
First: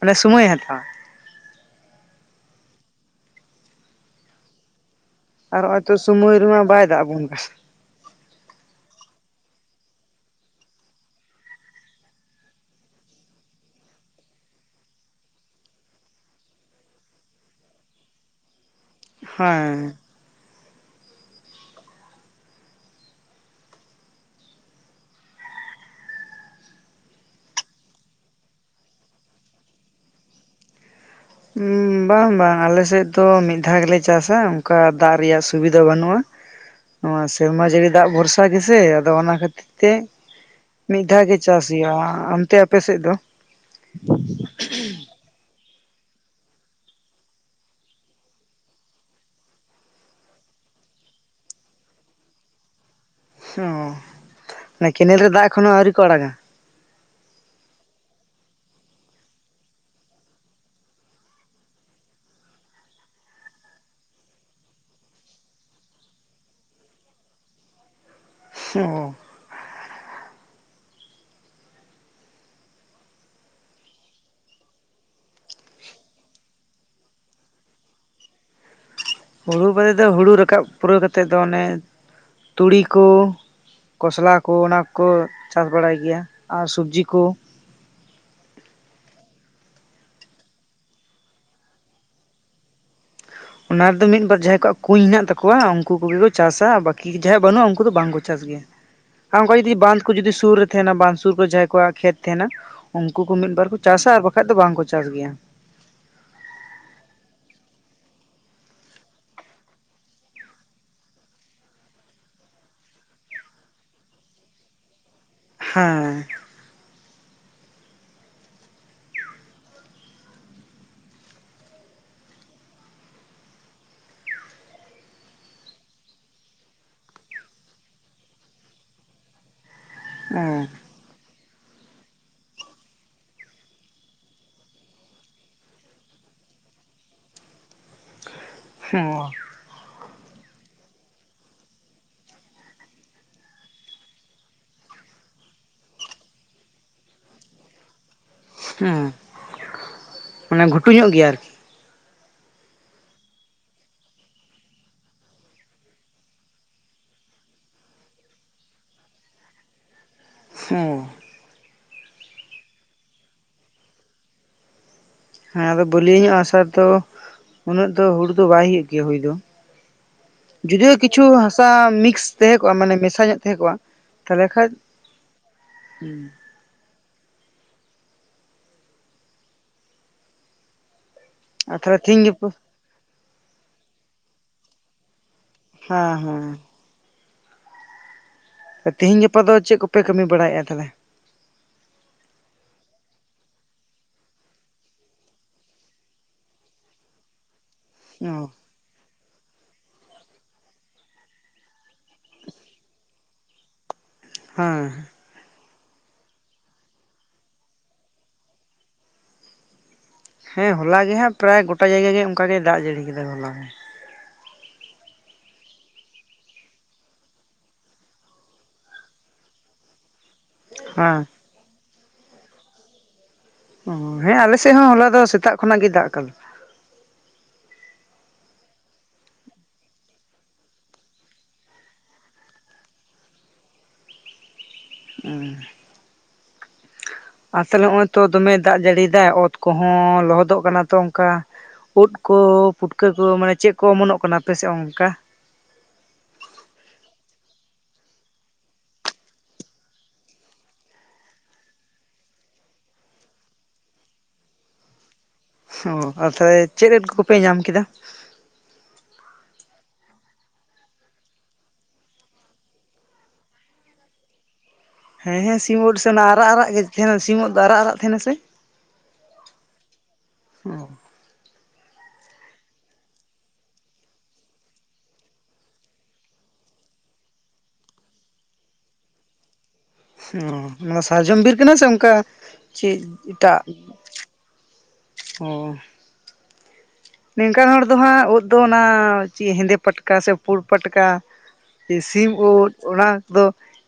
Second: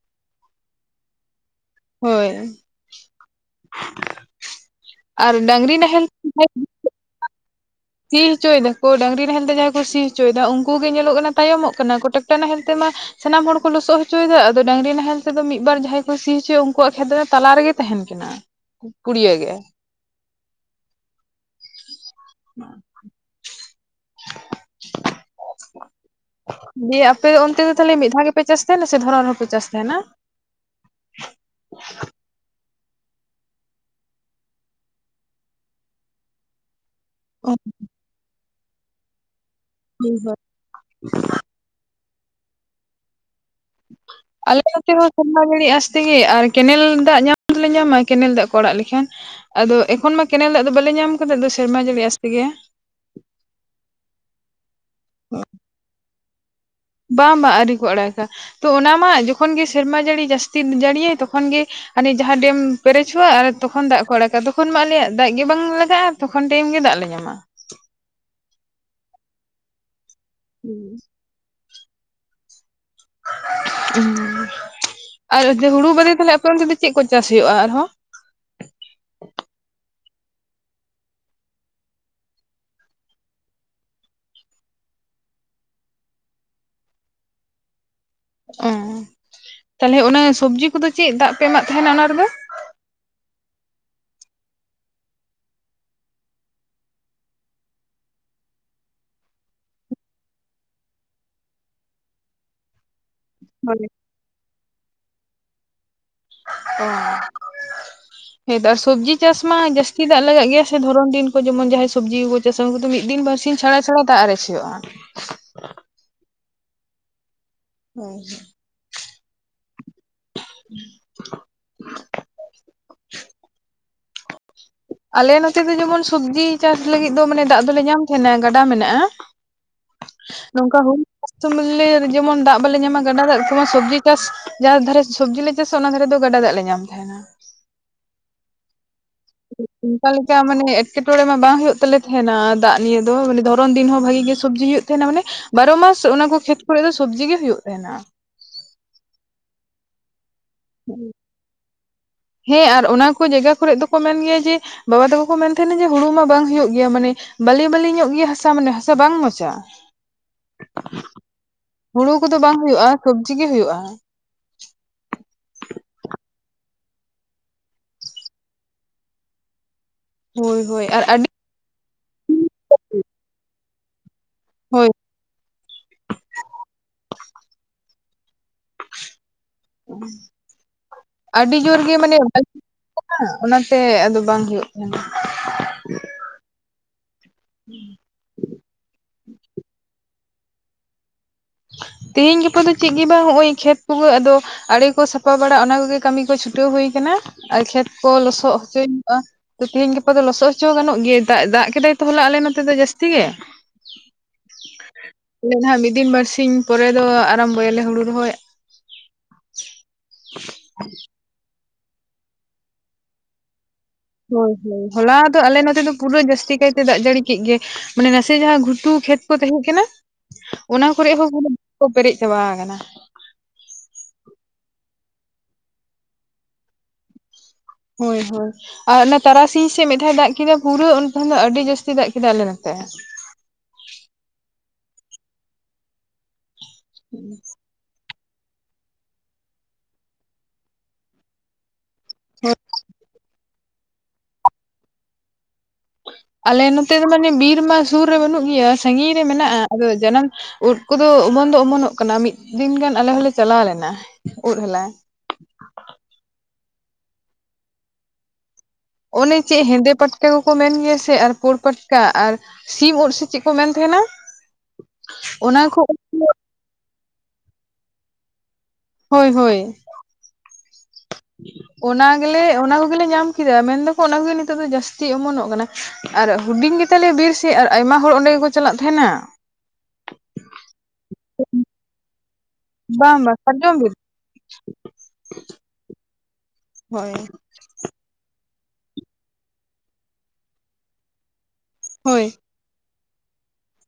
ᱢᱟᱱᱮ ᱥᱳᱢᱚᱭᱮ ᱦᱟᱛᱟᱣᱟ ᱦᱳᱭ ᱟᱨ ᱰᱟᱝᱨᱤ ᱱᱚᱜᱼᱚᱭ ᱛᱚ ᱱᱟᱦᱮᱞ ᱥᱚᱢᱚᱭ ᱨᱮᱢᱟ ᱵᱟᱭ ᱫᱟᱜ ᱟᱵᱚᱱ ᱠᱟᱱᱟ ᱥᱤ ᱦᱚᱪᱚᱭ ᱫᱟᱠᱚ ᱰᱟᱝᱨᱤ ᱱᱟᱦᱮᱞᱛᱮ ᱡᱟᱦᱟᱸᱭ ᱠᱚ ᱥᱤ ᱦᱚᱪᱚᱭᱮᱫᱟ ᱩᱱᱠᱩ ᱜᱮ ᱧᱮᱞᱚᱜ ᱠᱟᱱᱟ ᱛᱟᱭᱚᱢᱚᱜ ᱠᱟᱱᱟ ᱴᱟᱠᱴᱟᱨ ᱱᱟᱦᱮᱞ ᱛᱮ ᱢᱟ ᱥᱟᱱᱟᱢ ᱦᱚᱲ ᱠᱚ ᱞᱚᱥᱚᱫ ᱦᱚᱪᱚᱭᱮᱫᱟ ᱟᱫᱚ ᱰᱟᱹᱝᱨᱤ ᱱᱟᱦᱮᱞ ᱛᱮᱫᱚ ᱢᱤᱫ ᱵᱟᱨ ᱡᱟᱦᱟᱸᱭ ᱠᱚ ᱥᱤ ᱦᱚᱪᱚᱭᱟ ᱩᱱᱠᱩᱣᱟᱜ ᱠᱷᱮᱛ ᱫᱚ ᱛᱟᱞᱟ ᱨᱮᱜᱮ ᱛᱟᱦᱮᱱ ᱜᱮ ᱯᱩᱲᱤᱭᱟᱹ ᱜᱮ ᱦᱮᱸ [unintelligible] ᱫᱤᱭᱮ ᱟᱯᱮ ᱫᱚ ᱚᱱᱛᱮ ᱫᱚ ᱛᱟᱞᱦᱮ ᱢᱤᱫ ᱫᱷᱟᱣ ᱜᱮᱯᱮ ᱪᱟᱥ ᱛᱟᱦᱮᱱᱟ ᱥᱮ ᱫᱷᱚᱨᱚᱱ ᱦᱚᱯᱮ ᱪᱟᱥ ᱛᱟᱦᱮᱱᱟ? ᱵᱟᱝ ᱵᱟᱝ ᱟᱞᱮᱥᱮᱫ ᱫᱚ ᱢᱤᱫ ᱫᱷᱟᱣ ᱜᱮᱞᱮ ᱪᱟᱥᱟ ᱚᱱᱠᱟ ᱫᱟᱜ ᱨᱮᱭᱟᱜ ᱥᱩᱵᱤᱫᱷᱟ ᱵᱟᱹᱱᱩᱜᱼᱟ [inaudible] ᱱᱚᱣᱟ ᱥᱮᱨᱢᱟ ᱡᱟᱹᱲᱤ ᱫᱟᱜ ᱵᱷᱚᱨᱥᱟ ᱜᱮᱥᱮ ᱟᱫᱚ ᱚᱱᱟ ᱠᱷᱟᱹᱛᱤᱨ ᱛᱮ ᱢᱤᱫ ᱫᱷᱟᱣ ᱜᱮ ᱪᱟᱥ ᱜᱮᱭᱟ᱾ ᱚᱱᱛᱮ ᱟᱯᱮᱥᱮᱫ ᱫᱚ? [unintelligible] ᱟᱞᱮ ᱱᱚᱛᱮ ᱦᱚᱸ ᱥᱮᱨᱢᱟ ᱡᱟᱹᱲᱤ ᱟᱥᱛᱮᱜᱮ ᱟᱨ ᱠᱮᱱᱮᱞ ᱫᱟᱜ ᱧᱟᱢ ᱫᱚᱞᱮ ᱧᱟᱢᱟ ᱠᱮᱱᱮᱞ ᱫᱟᱜ ᱠᱚ ᱟᱲᱟᱜ ᱞᱮᱠᱷᱟᱱ ᱟᱫᱚ ᱮᱠᱷᱚᱱ ᱢᱟ ᱠᱮᱱᱮᱞ ᱫᱟᱜ ᱫᱚ ᱵᱟᱞᱮ ᱧᱟᱢ ᱠᱟᱫᱟ ᱥᱮᱨᱢᱟ ᱡᱟᱹᱲᱤ ᱟᱸᱥ ᱛᱮᱜᱮ ᱚ ᱢᱟᱱᱮ ᱠᱮᱱᱮᱞ ᱨᱮ ᱫᱟᱜ ᱠᱷᱚᱱ ᱦᱚᱸ ᱟᱹᱣᱨᱤ ᱠᱚ ᱟᱲᱟᱜᱟ ᱵᱟᱝ ᱵᱟᱝ ᱟᱹᱣᱨᱤ ᱠᱚ ᱟᱲᱟᱜᱟ ᱛᱚ ᱚᱱᱟ ᱢᱟ ᱡᱚᱠᱷᱚᱱ ᱜᱮ ᱥᱮᱨᱢᱟ ᱡᱟᱹᱲᱤ ᱡᱟᱹᱥᱛᱤ ᱡᱟᱹᱲᱤᱭᱟᱭ ᱛᱚᱠᱷᱚᱱ ᱜᱮ ᱟᱞᱮ ᱡᱟᱦᱟᱸ ᱰᱮᱢ ᱯᱮᱨᱮᱡᱚᱜᱼᱟ ᱟᱨ ᱛᱚᱠᱷᱚᱱ ᱫᱟᱜ ᱠᱚ ᱟᱲᱟᱜᱼᱟ ᱛᱚᱠᱷᱚᱱ ᱢᱟ ᱟᱞᱮᱭᱟᱜ ᱫᱟᱜ ᱜᱮ ᱵᱟᱝ ᱞᱟᱜᱟᱜᱼᱟ ᱛᱚᱠᱷᱚᱱ ᱴᱟᱭᱤᱢ ᱜᱮ ᱫᱟᱜ ᱞᱮ ᱧᱟᱢᱟ ᱚᱻ ᱦᱩᱸ ᱟᱨ ᱦᱩᱲᱩ ᱵᱟᱫᱮ ᱛᱟᱞᱦᱮ ᱟᱯᱮ ᱚᱱᱛᱮ ᱫᱚ ᱪᱮᱫ ᱠᱚ ᱪᱟᱥ ᱦᱩᱭᱩᱜᱼᱟ ᱟᱨᱦᱚᱸ? ᱦᱩᱲᱩ ᱵᱟᱫᱮ ᱫᱚ ᱦᱩᱲᱩ ᱨᱟᱠᱟᱵ ᱯᱩᱨᱟᱹᱣ ᱠᱟᱛᱮᱫ ᱫᱚ ᱚᱱᱮ ᱛᱩᱲᱤ ᱠᱚ ᱠᱷᱚᱥᱞᱟ ᱠᱚ ᱚᱱᱟ ᱠᱚᱠᱚ ᱪᱟᱥ ᱵᱟᱲᱟᱭ ᱜᱮᱭᱟ ᱟᱨ ᱥᱚᱵᱡᱤ ᱠᱚ ᱚ ᱛᱟᱦᱚᱞᱮ ᱚᱱᱟ ᱥᱚᱵᱡᱤ ᱠᱚᱫᱚ ᱪᱮᱫ ᱫᱟᱜ ᱯᱮ ᱮᱢᱟᱜ ᱛᱟᱦᱮᱱᱟ ᱚᱱᱟ ᱨᱮᱫᱚ? ᱚᱱᱟ ᱨᱮᱫᱚ ᱢᱤᱫᱵᱟᱨ ᱡᱟᱦᱟᱸᱭ ᱠᱚᱣᱟᱜ ᱠᱩᱧ ᱦᱮᱱᱟᱜ ᱛᱟᱠᱚᱣᱟ ᱩᱱᱠᱩ ᱠᱚᱜᱮ ᱠᱚ ᱪᱟᱥᱟ ᱾ ᱵᱟᱹᱠᱤ ᱡᱟᱦᱟᱸᱭᱟᱜ ᱵᱟᱹᱱᱩᱜᱼᱟ ᱩᱱᱠᱩ ᱫᱚ ᱵᱟᱝᱠᱚ ᱪᱟᱥ ᱜᱮᱭᱟ᱾ ᱟᱨ ᱚᱱᱠᱟ ᱡᱩᱫᱤ ᱵᱟᱸᱫ ᱠᱚ ᱡᱩᱫᱤ ᱥᱩᱨ ᱨᱮ ᱛᱟᱦᱮᱱᱟ ᱵᱟᱸᱫ ᱥᱩᱨ ᱠᱚᱨᱮ ᱡᱟᱦᱟᱸᱭ ᱠᱚᱣᱟᱜ ᱠᱷᱮᱛ ᱛᱟᱦᱮᱱᱟ ᱩᱱᱠᱩ ᱠᱚ ᱢᱤᱫᱵᱟᱨ ᱠᱚ ᱦᱳᱭ ᱪᱟᱥᱟ ᱟᱨ ᱵᱟᱠᱷᱟᱡ ᱫᱚ ᱵᱟᱝᱠᱚ ᱪᱟᱥ ᱜᱮᱭᱟ ᱚᱻ ᱦᱮᱸᱛᱚ ᱟᱨ ᱥᱚᱵᱽᱡᱤ ᱪᱟᱥ ᱢᱟ ᱡᱟᱹᱥᱛᱤ ᱫᱟᱜ ᱞᱟᱜᱟᱜ ᱜᱮᱭᱟ ᱥᱮ ᱫᱷᱚᱨᱚᱱ ᱫᱤᱱ ᱠᱚ ᱡᱮᱢᱚᱱ ᱡᱟᱦᱟᱸᱭ ᱥᱚᱵᱽᱡᱤ ᱠᱚ ᱪᱟᱥᱟ ᱩᱱᱠᱩ ᱫᱚ ᱢᱤᱫ ᱫᱤᱱ ᱵᱟᱨ ᱥᱤᱧ ᱪᱷᱟᱲᱟ ᱪᱷᱟᱲᱟ ᱫᱟᱜ ᱟᱨᱮᱡ ᱦᱩᱭᱩᱜᱼᱟ ᱦᱮᱸᱻ [unintelligible] [unintelligible] ᱟᱞᱮ ᱱᱚᱛᱮ ᱫᱚ ᱡᱮᱢᱚᱱ ᱥᱚᱵᱽᱡᱤ ᱪᱟᱥ ᱞᱟᱹᱜᱤᱫ ᱫᱚ ᱢᱟᱱᱮ ᱫᱟᱜ ᱫᱚᱞᱮ ᱧᱟᱢ ᱛᱟᱦᱮᱸᱱᱟ ᱜᱟᱰᱟ ᱢᱮᱱᱟᱜᱼᱟ ᱦᱮᱸ ᱱᱚᱝᱠᱟ ᱦᱩᱭ [unintelligible] ᱡᱮᱢᱚᱱ ᱫᱟᱜ ᱵᱟᱞᱮ ᱧᱟᱢᱟ ᱜᱟᱰᱟ ᱫᱟᱜ ᱛᱮᱢᱟ ᱥᱚᱵᱽᱡᱤ ᱪᱟᱥ ᱡᱟᱦᱟᱸ ᱫᱷᱟᱨᱮ ᱥᱚᱵᱽᱡᱤ ᱞᱮ ᱪᱟᱥᱟ ᱚᱱᱟ ᱫᱷᱟᱨᱮ ᱫᱚ ᱜᱟᱰᱟ ᱫᱟᱜ ᱞᱮ ᱧᱟᱢ ᱛᱟᱦᱮᱱᱟ ᱦᱚᱸ ᱚᱱᱠᱟ ᱞᱮᱠᱟ ᱢᱟᱱᱮ ᱮᱴᱠᱮᱴᱚᱬᱮ ᱢᱟ ᱵᱟᱝ ᱦᱩᱭᱩᱜ ᱛᱟᱞᱮ ᱛᱟᱦᱮᱱᱟ ᱫᱟᱜ ᱱᱤᱭᱮ ᱫᱚ ᱢᱟᱱᱮ ᱫᱷᱚᱨᱚᱱ ᱫᱤᱱ ᱦᱚᱸ ᱵᱷᱟᱜᱤ ᱜᱮ ᱥᱚᱵᱡᱤ ᱦᱩᱭᱩᱜ ᱛᱟᱞᱮ ᱛᱮᱦᱮᱸᱱᱟ ᱢᱟᱱᱮ ᱵᱟᱨᱚ ᱢᱟᱥ ᱚᱱᱟ ᱠᱚ ᱠᱷᱮᱛ ᱠᱚᱨᱮᱜ ᱫᱚ ᱥᱚᱵᱽᱡᱤ ᱜᱮ ᱦᱩᱭᱩᱜ ᱛᱟᱦᱮᱸᱱᱟ ᱾ ᱦᱩᱸ ᱢᱟᱱᱮ ᱜᱷᱩᱴᱩ ᱧᱚᱜ ᱜᱮᱭᱟ ᱟᱨ ᱦᱮᱸ ᱟᱨ ᱚᱱᱟ ᱠᱚ ᱡᱟᱭᱜᱟ ᱠᱚᱨᱮᱜ ᱫᱚᱠᱚ ᱢᱮᱱ ᱜᱮᱭᱟ ᱡᱮ ᱵᱟᱵᱟ ᱛᱟᱠᱚ ᱠᱚ ᱢᱮᱱ ᱛᱟᱦᱮᱸᱱᱟ, ᱡᱮ ᱦᱩᱲᱩ ᱢᱟ ᱵᱟᱝ ᱦᱩᱭᱩᱜ ᱜᱮᱭᱟ ᱢᱟᱱᱮ ᱵᱟᱞᱮᱼᱵᱟᱞᱮ ᱧᱚᱜ ᱜᱮᱭᱟ ᱦᱟᱥᱟ ᱢᱟᱱᱮ ᱦᱟᱥᱟ ᱵᱟᱝ ᱢᱟᱡᱟᱜᱼᱟ᱾ [inaudible] ᱦᱩᱸ ᱦᱩᱲᱩ ᱠᱚᱫᱚ ᱵᱟᱝ ᱦᱩᱭᱩᱜᱼᱟ, ᱥᱩᱵᱽᱡᱤ ᱜᱮ ᱦᱩᱭᱩᱜᱼᱟ᱾ ᱦᱮᱸ ᱟᱫᱚ ᱵᱟᱹᱞᱭᱟᱹ ᱧᱚᱜ ᱦᱟᱥᱟ ᱨᱮᱫᱚ ᱩᱱᱟᱹᱜ ᱫᱚ ᱦᱩᱲᱩ ᱫᱚ ᱵᱟᱭ ᱦᱩᱭᱩᱜ ᱜᱮᱭᱟ ᱦᱩᱭ ᱫᱚ ᱦᱳᱭ ᱡᱩᱫᱤ ᱦᱳᱭ ᱦᱚ ᱟᱨ ᱠᱤᱪᱷᱩ ᱟᱹᱰᱤ ᱦᱟᱥᱟ ᱢᱤᱠᱥ ᱛᱮᱦᱮᱸ ᱠᱚᱜᱼᱟ ᱢᱟᱱᱮ ᱢᱮᱥᱟ ᱧᱚᱜ ᱛᱟᱦᱮᱸ ᱠᱚᱜᱼᱟ, ᱛᱟᱦᱮᱞᱮ ᱠᱷᱟᱡ ᱦᱳᱭ ᱦᱩᱸ ᱟᱹᱰᱤ ᱟᱨ ᱡᱳᱨ ᱜᱮ ᱛᱟᱦᱚᱞᱮ ᱢᱟᱱᱮ ᱛᱤᱦᱤᱧ [inaudible] ᱜᱟᱯᱟ [inaudible] ᱚᱱᱟᱛᱮ ᱟᱫᱚ ᱵᱟᱝ ᱦᱳᱭᱳᱜ ᱠᱟᱱᱟ᱾ ᱦᱩᱸ ᱦᱩᱸ ᱟᱨ ᱛᱮᱦᱤᱧ ᱜᱟᱯᱟ ᱫᱚ ᱪᱮᱫ ᱠᱚᱯᱮ ᱠᱟᱹᱢᱤ ᱵᱟᱲᱟᱭᱮᱫᱼᱟ ᱛᱟ ᱦᱮᱞᱮ? ᱛᱮᱦᱮᱧ ᱜᱟᱯᱟ ᱫᱚ ᱪᱮᱜ ᱜᱮ ᱵᱟᱝ ᱱᱚᱜᱼᱚᱭ ᱠᱷᱮᱛ ᱠᱚᱜᱮ ᱟᱫᱚ ᱟᱲᱮ ᱠᱚ ᱥᱟᱯᱷᱟ ᱵᱟᱲᱟ ᱚᱱᱟ ᱠᱚᱜᱮ ᱠᱟᱹᱢᱤ ᱠᱚ ᱪᱷᱩᱴᱟᱹᱣ ᱦᱩᱭ ᱠᱟᱱᱟ ᱟᱨ ᱠᱷᱮᱛ ᱠᱚ ᱚ ᱞᱚᱥᱚᱜ ᱦᱚᱪᱚᱧ ᱟ, ᱛᱮᱦᱮᱧ ᱜᱟᱯᱟ ᱫᱚ ᱞᱚᱥᱚᱫ ᱚᱪᱚ ᱜᱟᱱᱚᱜ ᱜᱮᱭᱟ, ᱫᱟᱜ ᱫᱟᱜ ᱠᱮᱫᱟᱭ ᱛᱚ ᱦᱚᱞᱟ ᱟᱞᱮ ᱱᱚᱛᱮ ᱫᱚ ᱡᱟᱹᱥᱛᱤ ᱜᱮ, [unintelligible] ᱦᱩᱸ ᱦᱩᱸ ᱟᱞᱮ ᱫᱚ ᱱᱟᱜ ᱢᱤᱫ ᱫᱤᱱ ᱵᱟᱹᱨᱥᱤᱧ ᱯᱚᱨᱮ ᱫᱚ ᱟᱨᱚᱢᱵᱷᱽ ᱭᱟᱞᱮ ᱦᱩᱲᱩ ᱨᱚᱦᱚᱭ ᱦᱮᱸ ᱦᱚᱞᱟ ᱜᱮ ᱦᱟᱸᱜ ᱯᱟᱨᱟᱭ ᱜᱚᱴᱟ ᱡᱟᱭᱜᱟ ᱜᱮ ᱚᱸᱠᱟ ᱜᱮ ᱫᱟᱜ ᱡᱟᱹᱲᱤ ᱠᱮᱫᱟᱭ ᱦᱚᱞᱟ ᱦᱚᱸ ᱾ ᱦᱳᱭ ᱦᱳᱭ ᱦᱚᱞᱟ ᱫᱚ ᱟᱞᱮ ᱱᱚᱛᱮ ᱫᱚ ᱯᱩᱨᱟᱹ ᱡᱟᱹᱥᱛᱤ ᱠᱟᱭᱛᱮ ᱫᱟᱜ ᱡᱟᱹᱲᱤ ᱠᱮᱜ ᱜᱮ᱾ ᱢᱟᱱᱮ ᱱᱟᱥᱮ ᱡᱟᱦᱟᱸ ᱜᱷᱩᱴᱩ ᱠᱷᱮᱛ ᱠᱚ ᱛᱮᱦᱮᱸ ᱠᱟᱱᱟ, ᱚᱱᱟ ᱠᱚᱨᱮ ᱦᱮᱸ ᱦᱚᱸ [inaudible] ᱯᱮᱨᱮᱡ ᱪᱟᱵᱟ ᱟᱠᱟᱱᱟ᱾ ᱚᱦᱚᱸ ᱦᱮᱸ ᱟᱞᱮᱥᱮᱫ ᱦᱚᱸ ᱦᱚᱞᱟ ᱫᱚ ᱥᱮᱛᱟᱜ ᱠᱷᱚᱱᱟᱜ ᱜᱮ ᱫᱟᱜ ᱟᱠᱟᱫᱟ᱾ ᱦᱳᱭ ᱦᱳᱭ᱾ ᱟᱨ ᱚᱱᱟ ᱛᱟᱨᱟᱥᱤᱧ ᱥᱮ ᱢᱤᱫ ᱫᱷᱟᱣ ᱫᱟᱜ ᱠᱮᱫᱟ ᱯᱩᱨᱟᱹ ᱩᱱᱠᱷᱚᱱ ᱫᱚ ᱟᱹᱰᱤ ᱡᱟᱹᱥᱛᱤ ᱫᱟᱜ ᱠᱮᱫᱟᱭ ᱟᱞᱮ ᱱᱚᱛᱮ᱾ ᱩᱦ᱾ ᱦᱩᱸ᱾ ᱟᱥᱚᱞ ᱱᱚᱜ ᱛᱚ ᱫᱚᱢᱮ ᱫᱟᱜ ᱡᱟᱹᱲᱤ ᱮᱫᱟᱭ ᱚᱛ ᱠᱚᱦᱚᱸ ᱞᱚᱦᱚᱫᱚᱜ ᱠᱟᱱᱟ ᱛᱚ ᱚᱸᱠᱟ, ᱩᱫ ᱠᱚ ᱯᱩᱴᱠᱟᱹ ᱠᱚ ᱢᱟᱱᱮ ᱪᱮᱫ ᱠᱚ ᱚᱢᱚᱱᱚᱜ ᱠᱟᱱᱟ ᱟᱯᱮᱥᱮ ᱚᱸᱠᱟ? ᱟᱞᱮ ᱱᱚᱛᱮ ᱫᱚ ᱢᱟᱱᱮ ᱵᱤᱨ ᱢᱟ ᱥᱩᱨ ᱨᱮ ᱵᱟᱹᱱᱩᱜ ᱜᱮᱭᱟ ᱥᱟᱺᱜᱤᱧ ᱨᱮ ᱢᱮᱱᱟᱜᱼᱟ ᱟᱫᱚ ᱡᱟᱱᱟᱢ ᱩᱫ ᱠᱚᱫᱚ ᱚᱢᱚᱱ ᱫᱚ ᱚᱢᱚᱱᱚᱜ ᱠᱟᱱᱟ ᱢᱤᱫ ᱫᱤᱱ ᱜᱟᱱ ᱟᱞᱮ ᱦᱚᱞᱮ ᱪᱟᱞᱟᱣ ᱞᱮᱱᱟ ᱩᱫ ᱦᱟᱞᱟᱝ᱾ ᱚ ᱟᱹᱛᱷᱟᱹᱭ ᱪᱮᱫ ᱩᱫ ᱠᱚᱯᱮ ᱧᱟᱢ ᱠᱮᱫᱟ, ᱚᱱᱮ ᱪᱮᱜ ᱦᱮᱸᱫᱮ ᱯᱟᱴᱴᱮ ᱠᱚᱠᱚ ᱢᱮᱱ ᱜᱮᱭᱟ ᱥᱮ ᱟᱨ ᱯᱩᱲ ᱯᱟᱴᱠᱟ ᱟᱨ ᱥᱤᱢ ᱩᱫ ᱥᱮ ᱪᱮᱜ ᱠᱚ ᱢᱮᱱ ᱛᱮᱦᱮᱱᱟ? ᱦᱮᱸ ᱦᱮᱸ ᱥᱤᱢ ᱩᱫ ᱥᱮ ᱚᱱᱟ ᱟᱨᱟᱜ ᱟᱨᱟᱜ ᱜᱮ ᱛᱮᱦᱮᱱᱟ ᱥᱤᱢ ᱩᱫ ᱫᱚ ᱟᱨᱟᱜ ᱟᱨᱟᱜ ᱛᱟᱦᱮᱸᱱᱟ ᱥᱮ? ᱦᱳᱭ ᱦᱳᱭ᱾ ᱦᱚᱭ ᱚᱱᱟ ᱜᱮᱞᱮ ᱚᱱᱟ ᱠᱚᱜᱽᱮᱞᱮ ᱧᱟᱢ ᱠᱮᱫᱟ ᱢᱮᱱ ᱫᱚᱠᱚ ᱚᱱᱟ ᱠᱚᱜᱮ ᱱᱤᱛᱚᱜ ᱫᱚ ᱡᱟᱹᱥᱛᱤ ᱚᱢᱚᱱᱚᱜ ᱠᱟᱱᱟ᱾ ᱟᱨ ᱦᱩᱰᱤᱧ ᱜᱮ ᱛᱟᱞᱮᱭᱟ ᱵᱤᱨ ᱥᱮ ᱟᱨ ᱟᱭᱢᱟ ᱦᱚᱲ ᱚᱸᱰᱮ ᱜᱮᱠᱚ ᱪᱟᱞᱟᱜ ᱛᱟᱦᱮᱸᱱᱟ᱾ ᱦᱩᱸ ᱱᱚᱱᱟ ᱥᱟᱨᱡᱚᱢ ᱵᱤᱨ ᱠᱟᱱᱟ ᱥᱮ ᱚᱸᱠᱟ ᱪᱮᱫ ᱵᱟᱝ ᱵᱟᱝ ᱮᱴᱟᱜ, ᱥᱟᱨᱡᱚᱢ ᱵᱤᱨ ᱚᱦ ᱦᱳᱭ᱾ ᱱᱮᱝᱠᱟᱱ ᱦᱚᱲ ᱫᱚ ᱦᱟᱸᱜ ᱩᱫ ᱫᱚ ᱚᱱᱟ ᱪᱮᱜ ᱦᱮᱸᱫᱮ ᱯᱟᱴᱠᱟ ᱥᱮ ᱯᱩᱲ ᱯᱟᱴᱠᱟ ᱤᱥᱤᱢ ᱦᱳᱭ ᱩᱫ ᱚᱱᱟ ᱠᱚᱫᱚ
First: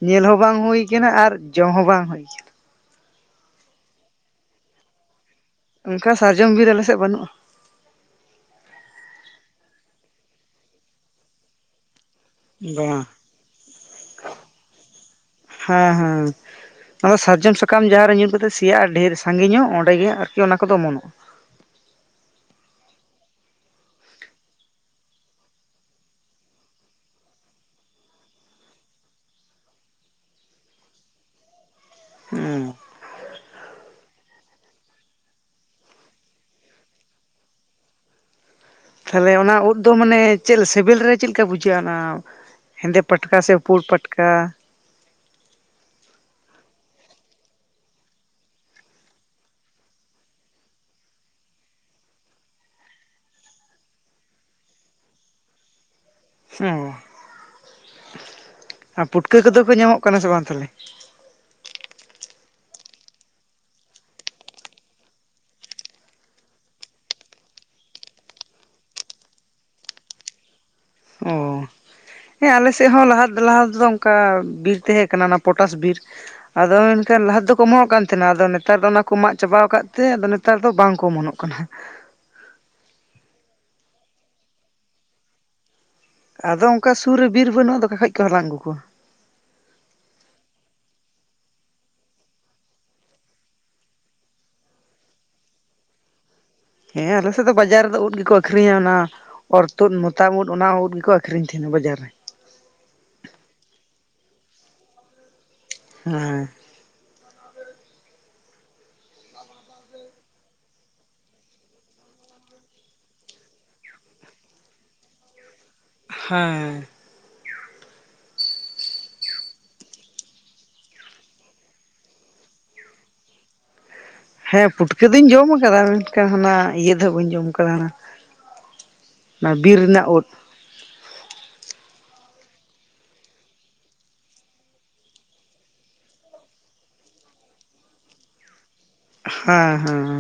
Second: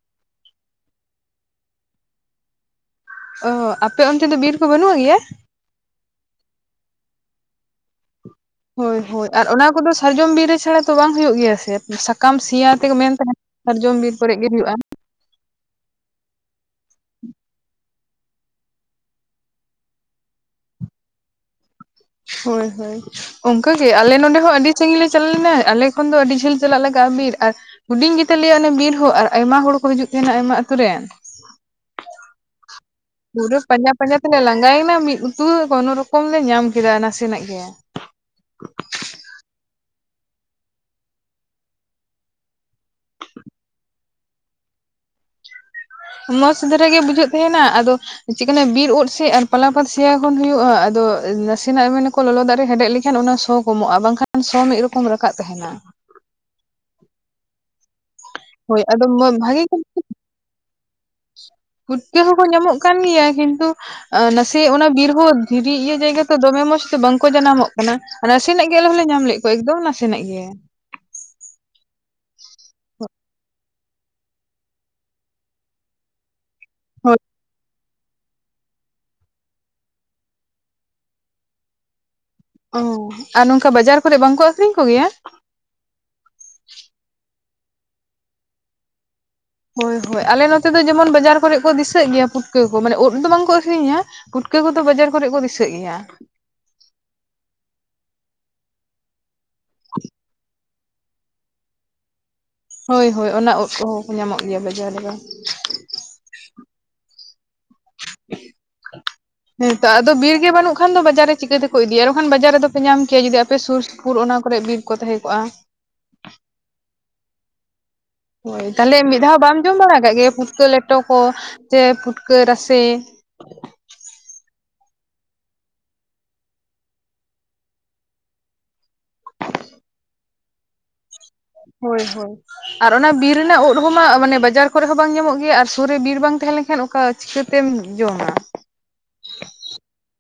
ᱧᱮᱞ ᱦᱚᱸ ᱵᱟᱝ ᱦᱩᱭ ᱠᱟᱱᱟ ᱟᱨ ᱡᱚᱢ ᱦᱚᱸ ᱵᱟᱝ ᱦᱩᱭ ᱠᱟᱱᱟ᱾ ᱚᱦ ᱟᱯᱮ ᱚᱱᱛᱮ ᱫᱚ ᱵᱤᱨ ᱠᱚ ᱵᱟᱹᱱᱩᱜ ᱜᱮᱭᱟ᱾ ᱚᱱᱠᱟ ᱥᱟᱨᱡᱚᱢ ᱵᱤᱨ ᱟᱞᱮ ᱥᱮᱫ ᱵᱟᱹᱱᱩᱜᱼᱟ᱾ ᱦᱳᱭ ᱦᱳᱭ ᱟᱨ ᱚᱱᱟ ᱠᱚᱫᱚ ᱥᱟᱨᱡᱚᱢ ᱵᱤᱨ ᱨᱮ ᱪᱷᱟᱲᱟ ᱛᱚ ᱵᱟᱝ ᱦᱩᱭᱩᱜ ᱜᱮᱭᱟ ᱥᱮ [inaudible] ᱥᱟ᱾ ᱠᱟᱢ ᱥᱤᱸᱭᱟ ᱛᱮᱜᱮ ᱵᱟᱝ ᱢᱮᱱ ᱛᱟᱱᱟᱢ ᱦᱚᱣᱟᱨ ᱡᱚᱢ ᱵᱤᱨ ᱯᱮᱨᱮᱡᱽ ᱜᱮ ᱦᱩᱭᱩᱜᱼᱟ᱾ ᱦᱮᱸ ᱦᱩᱸ᱾ ᱱᱚᱟᱟ ᱫᱚ ᱥᱟᱨᱡᱚᱢ ᱥᱟᱠᱟᱢ ᱡᱟᱦᱟᱸᱨᱮ ᱧᱩᱨ ᱠᱟᱛᱮ ᱥᱮᱭᱟᱜ-ᱟ, ᱰᱷᱮᱨ ᱥᱟᱺᱜᱤ ᱧᱚᱜ ᱚᱸᱰᱮ ᱜᱮ ᱟᱨᱠᱤ ᱚᱢᱳᱱᱳᱜᱼᱟ᱾ ᱦᱳᱭ ᱦᱳᱭ᱾ ᱚᱱᱠᱟᱜᱮ ᱟᱞᱮ ᱱᱚᱸᱰᱮ ᱦᱚᱸ ᱟᱹᱰᱤ ᱥᱟᱹᱜᱤᱧ ᱞᱮ ᱪᱟᱞᱟᱣ ᱞᱮᱱᱟ ᱟᱞᱮ ᱠᱷᱚᱱ ᱫᱚ ᱟᱹᱰᱤ ᱡᱷᱟᱹᱞ ᱪᱟᱞᱟᱜ ᱞᱟᱜᱟᱜ-ᱟ ᱵᱤᱨ ᱟᱨ᱾ ᱦᱩᱰᱤᱧ ᱜᱮᱛᱟᱞᱮᱭᱟ ᱚᱱᱮ ᱵᱤᱨ ᱦᱚᱸ ᱟᱨ ᱟᱭᱢᱟ ᱦᱚᱲ ᱠᱚ ᱦᱤᱡᱩᱜ ᱛᱟᱦᱮᱱᱟ ᱟᱭᱢᱟ ᱟᱛᱩᱨ ᱨᱮᱱ᱾ ᱦᱩᱸ ᱯᱩᱨᱟᱹ ᱯᱟᱸᱡᱟ ᱯᱟᱸᱡᱟ ᱛᱮᱞᱮ ᱞᱟᱸᱜᱟᱭᱮᱱᱟ ᱢᱤᱫ ᱩᱛᱩ ᱠᱚᱱᱳ ᱨᱚᱠᱚᱢ ᱞᱮ ᱧᱟᱢ ᱠᱮᱫᱟ ᱱᱟᱥᱮᱱᱟᱜ ᱜᱮ᱾ ᱛᱟᱦᱚᱞᱮ ᱚᱱᱟ ᱩᱫ ᱫᱚ ᱢᱟᱱᱮ ᱪᱮᱫ ᱥᱮᱵᱮᱞ ᱨᱮ ᱪᱮᱫ ᱞᱮᱠᱟ ᱵᱩᱡᱷᱟᱹᱜᱼᱟ ᱚᱱᱟ? ᱦᱮᱸᱫᱮ ᱯᱟᱴᱠᱟ ᱥᱮ ᱯᱩᱲ ᱯᱟᱴᱠᱟ᱾ ᱢᱚᱸᱡᱽ ᱫᱷᱟᱨᱟ ᱜᱮ ᱵᱩᱡᱷᱟᱹᱜ ᱛᱟᱦᱮᱱᱟ ᱟᱫᱚ᱾ ᱪᱮᱫ ᱵᱤᱨ ᱩᱫ ᱥᱮ ᱟᱨ ᱯᱟᱞᱟ ᱯᱟᱛ ᱥᱮᱭᱟ ᱠᱷᱚᱱ ᱦᱩᱭᱩᱜᱭᱼᱟ ᱟᱫᱚ ᱱᱟᱥᱮᱱᱟᱜ ᱮᱢᱱᱟᱠᱚ ᱞᱚᱞᱚ ᱫᱟᱜ ᱨᱮ ᱦᱮᱰᱮᱡ ᱞᱟᱹᱜᱤᱫ᱾ ᱮᱠᱷᱟᱱ ᱚᱱᱟ ᱥᱚ ᱠᱚᱢᱚᱜᱼᱟ ᱵᱟᱝᱠᱷᱟᱱ ᱥᱚ ᱢᱤᱫ ᱨᱚᱠᱚᱢ ᱨᱟᱠᱟᱵ ᱛᱟᱦᱮᱱᱟ᱾ ᱚ ᱦᱳᱭ ᱟᱫᱚ ᱟᱨ ᱯᱩᱴᱠᱟᱹ ᱠᱚᱫᱚ ᱵᱷᱟᱜᱤ ᱠᱚ ᱧᱟᱢᱚᱜ ᱠᱟᱱᱟ ᱥᱮ ᱵᱟᱝ ᱛᱟᱦᱚᱞᱮ? ᱯᱩᱴᱠᱟᱹ ᱦᱚᱸᱠᱚ ᱧᱟᱢᱚᱜ ᱠᱟᱱ ᱜᱮᱭᱟ ᱠᱤᱱᱛᱩ᱾ ᱱᱟᱥᱮ ᱚᱱᱟ ᱵᱤᱨ ᱦᱚ ᱫᱷᱤᱨᱤ ᱤᱭᱟᱹ ᱡᱟᱭᱜᱟ ᱛᱚ ᱫᱚᱢᱮ ᱢᱚᱸᱡᱽ ᱫᱚ ᱵᱟᱝᱠᱚ ᱡᱟᱱᱟᱢᱚᱜ ᱠᱟᱱᱟ᱾ ᱱᱟᱥᱮᱱᱟᱜ ᱜᱮ ᱟᱞᱮ ᱦᱚᱸᱞᱮ ᱧᱟᱢ ᱞᱮᱫ ᱠᱚᱣᱟ ᱮᱠᱫᱚᱢ ᱱᱟᱥᱮᱱᱟᱜ ᱜᱮ᱾ ᱚ ᱦᱮᱸ ᱟᱞᱮ ᱥᱮᱫ ᱦᱚᱸ ᱞᱟᱦᱟ ᱞᱟᱦᱟ ᱛᱮᱫᱚ ᱚᱱᱠᱟ ᱵᱤᱨ ᱛᱟᱦᱮᱸ ᱠᱟᱱᱟ ᱯᱚᱴᱟᱥ ᱵᱤᱨ᱾ ᱟᱫᱚ ᱦᱳᱭ ᱢᱮᱱᱠᱷᱟᱱ ᱞᱟᱦᱟ ᱛᱮᱫᱚ ᱠᱚ ᱚᱢᱚᱜ ᱠᱟᱱ᱾ ᱛᱟᱦᱮᱱᱟ ᱟᱫᱚ ᱱᱮᱛᱟᱨ ᱫᱚ ᱚᱱᱟ ᱠᱚ ᱢᱟᱜ ᱪᱟᱵᱟᱣ ᱟᱠᱟᱫ ᱛᱮ ᱟᱫᱚ ᱱᱮᱛᱟᱨ ᱫᱚ ᱵᱟᱝᱠᱚ ᱚᱢᱚᱱᱚᱜ ᱠᱟᱱᱟ᱾ ᱚ ᱟᱨ ᱱᱚᱝᱠᱟ ᱵᱟᱡᱟᱨ ᱠᱚᱨᱮ ᱵᱟᱝᱠᱟ ᱟᱠᱷᱨᱤᱧ ᱠᱚᱜᱮᱭᱟ? ᱟᱫᱚ ᱚᱱᱠᱟ ᱥᱩᱨ ᱨᱮ ᱵᱤᱨ ᱵᱟᱹᱱᱩᱜᱼᱟ ᱟᱫ ᱚᱠᱟ ᱠᱷᱟᱡ ᱠᱚ ᱦᱟᱞᱟᱝ ᱟᱹᱜᱩ ᱠᱚᱣᱟ᱾ ᱦᱳᱭ ᱦᱳᱭ ᱟᱞᱮ ᱱᱚᱛᱮ ᱫᱚ ᱡᱮᱢᱚᱱ ᱵᱟᱡᱟᱨ ᱠᱚᱨᱮ ᱠᱚ ᱫᱤᱥᱟᱹᱜ ᱜᱮᱭᱟ ᱯᱩᱴᱠᱟᱹ ᱠᱚ ᱢᱟᱱᱮ ᱩᱫ ᱫᱚ ᱵᱟᱝᱠᱚ ᱟᱹᱠᱷᱨᱤᱧᱟ ᱜᱩᱴᱠᱟᱹ ᱠᱚᱫᱚ ᱵᱟᱡᱟᱨ ᱠᱚᱨᱮ ᱠᱚ ᱫᱤᱥᱟᱹᱜ ᱜᱮᱭᱟ᱾ ᱦᱮᱸ ᱟᱞᱮᱥᱮᱫ ᱫᱚ ᱵᱟᱡᱟᱨ ᱨᱮᱫᱚ ᱩᱫ ᱜᱮᱠᱚ ᱟᱹᱷᱨᱤᱧᱟ ᱚᱱᱟ ᱚᱨᱛᱩᱩᱫ ᱢᱚᱛᱟᱢ ᱩᱫ ᱚᱱᱟ ᱩᱫ ᱜᱮᱠᱚ ᱟᱹᱷᱨᱤᱧᱟ᱾ ᱟᱠᱷᱨᱤᱧ ᱛᱟᱦᱮᱱᱟ ᱵᱟᱡᱟᱨ ᱨᱮ᱾ ᱦᱳᱭ ᱦᱳᱭ ᱚᱱᱟ ᱩᱫ ᱠᱚᱦᱚᱸ ᱠᱚ ᱧᱟᱢᱚᱜ ᱜᱮᱭᱟ ᱵᱟᱡᱟᱨ ᱨᱮᱫᱚ᱾ ᱦᱮᱸ᱾ ᱦᱮᱸᱛᱚ ᱟᱫᱚ ᱵᱤᱨ ᱜᱮ ᱵᱟᱹᱱᱩᱜ ᱠᱷᱟᱱ ᱫᱚ ᱵᱟᱡᱟᱨ ᱨᱮ ᱪᱤᱠᱟᱹᱛᱮᱠᱚ ᱤᱫᱤᱭᱟ ᱮᱠᱷᱟᱱ ᱵᱟᱡᱟᱨ ᱨᱮᱫᱚᱯᱮ ᱧᱟᱢ ᱠᱮᱭᱟ ᱡᱩᱫᱤ ᱟᱯ ᱥᱩᱨ ᱥᱯᱩᱨ ᱚᱱᱟ ᱠᱚᱨᱮ ᱵᱤᱨ᱾ ᱠᱚ ᱛᱟᱦᱮᱸ ᱠᱚᱜᱼᱟ᱾ ᱦᱮᱸ᱾ ᱦᱳᱭ ᱛᱟᱦᱚᱞᱮ ᱢᱤᱫ ᱫᱷᱟᱣ ᱵᱟᱢ ᱡᱚᱢ ᱵᱟᱲᱟ ᱟᱠᱟᱫ ᱜᱮ ᱯᱷᱩᱴᱠᱟᱹ ᱞᱮᱴᱚ ᱠᱚ ᱥᱮ ᱯᱷᱩᱴᱠᱟᱹ ᱨᱟᱥᱮ᱾ ᱦᱮᱸ ᱯᱩᱴᱠᱟᱹ ᱫᱚᱧ ᱡᱚᱢ ᱟᱠᱟᱫᱟ ᱢᱮᱱᱠᱷᱟᱱ ᱦᱟᱱᱟ ᱤᱭᱟᱹ ᱫᱚ ᱵᱟᱹᱧ ᱡᱚᱢ ᱟᱠᱟᱫᱟ ᱦᱮ ᱚᱱᱟ ᱵᱤᱨ ᱨᱮᱱᱟᱜ ᱩᱫ ᱦᱳᱭ ᱦᱳᱭ᱾ ᱟᱨ ᱚᱱᱟ ᱵᱤᱨ ᱨᱮᱱᱟᱜ ᱩᱫ ᱦᱚᱸᱢᱟᱟᱱᱮ ᱵᱟᱡᱟᱨ ᱠᱚᱨᱮ ᱦᱚᱸ ᱵᱟᱝ ᱧᱟᱢᱚᱜ ᱜᱮᱭᱟ ᱟᱨ ᱥᱩᱨ ᱨᱮ ᱵᱤᱨ ᱵᱟᱝ ᱛᱟᱦᱮᱸ ᱞᱮᱱᱠᱷᱟᱱ ᱠᱟ ᱪᱤᱠᱟᱹᱛᱮᱢ ᱡᱚᱢᱟ᱾ ᱦᱮᱸ ᱦᱮᱸ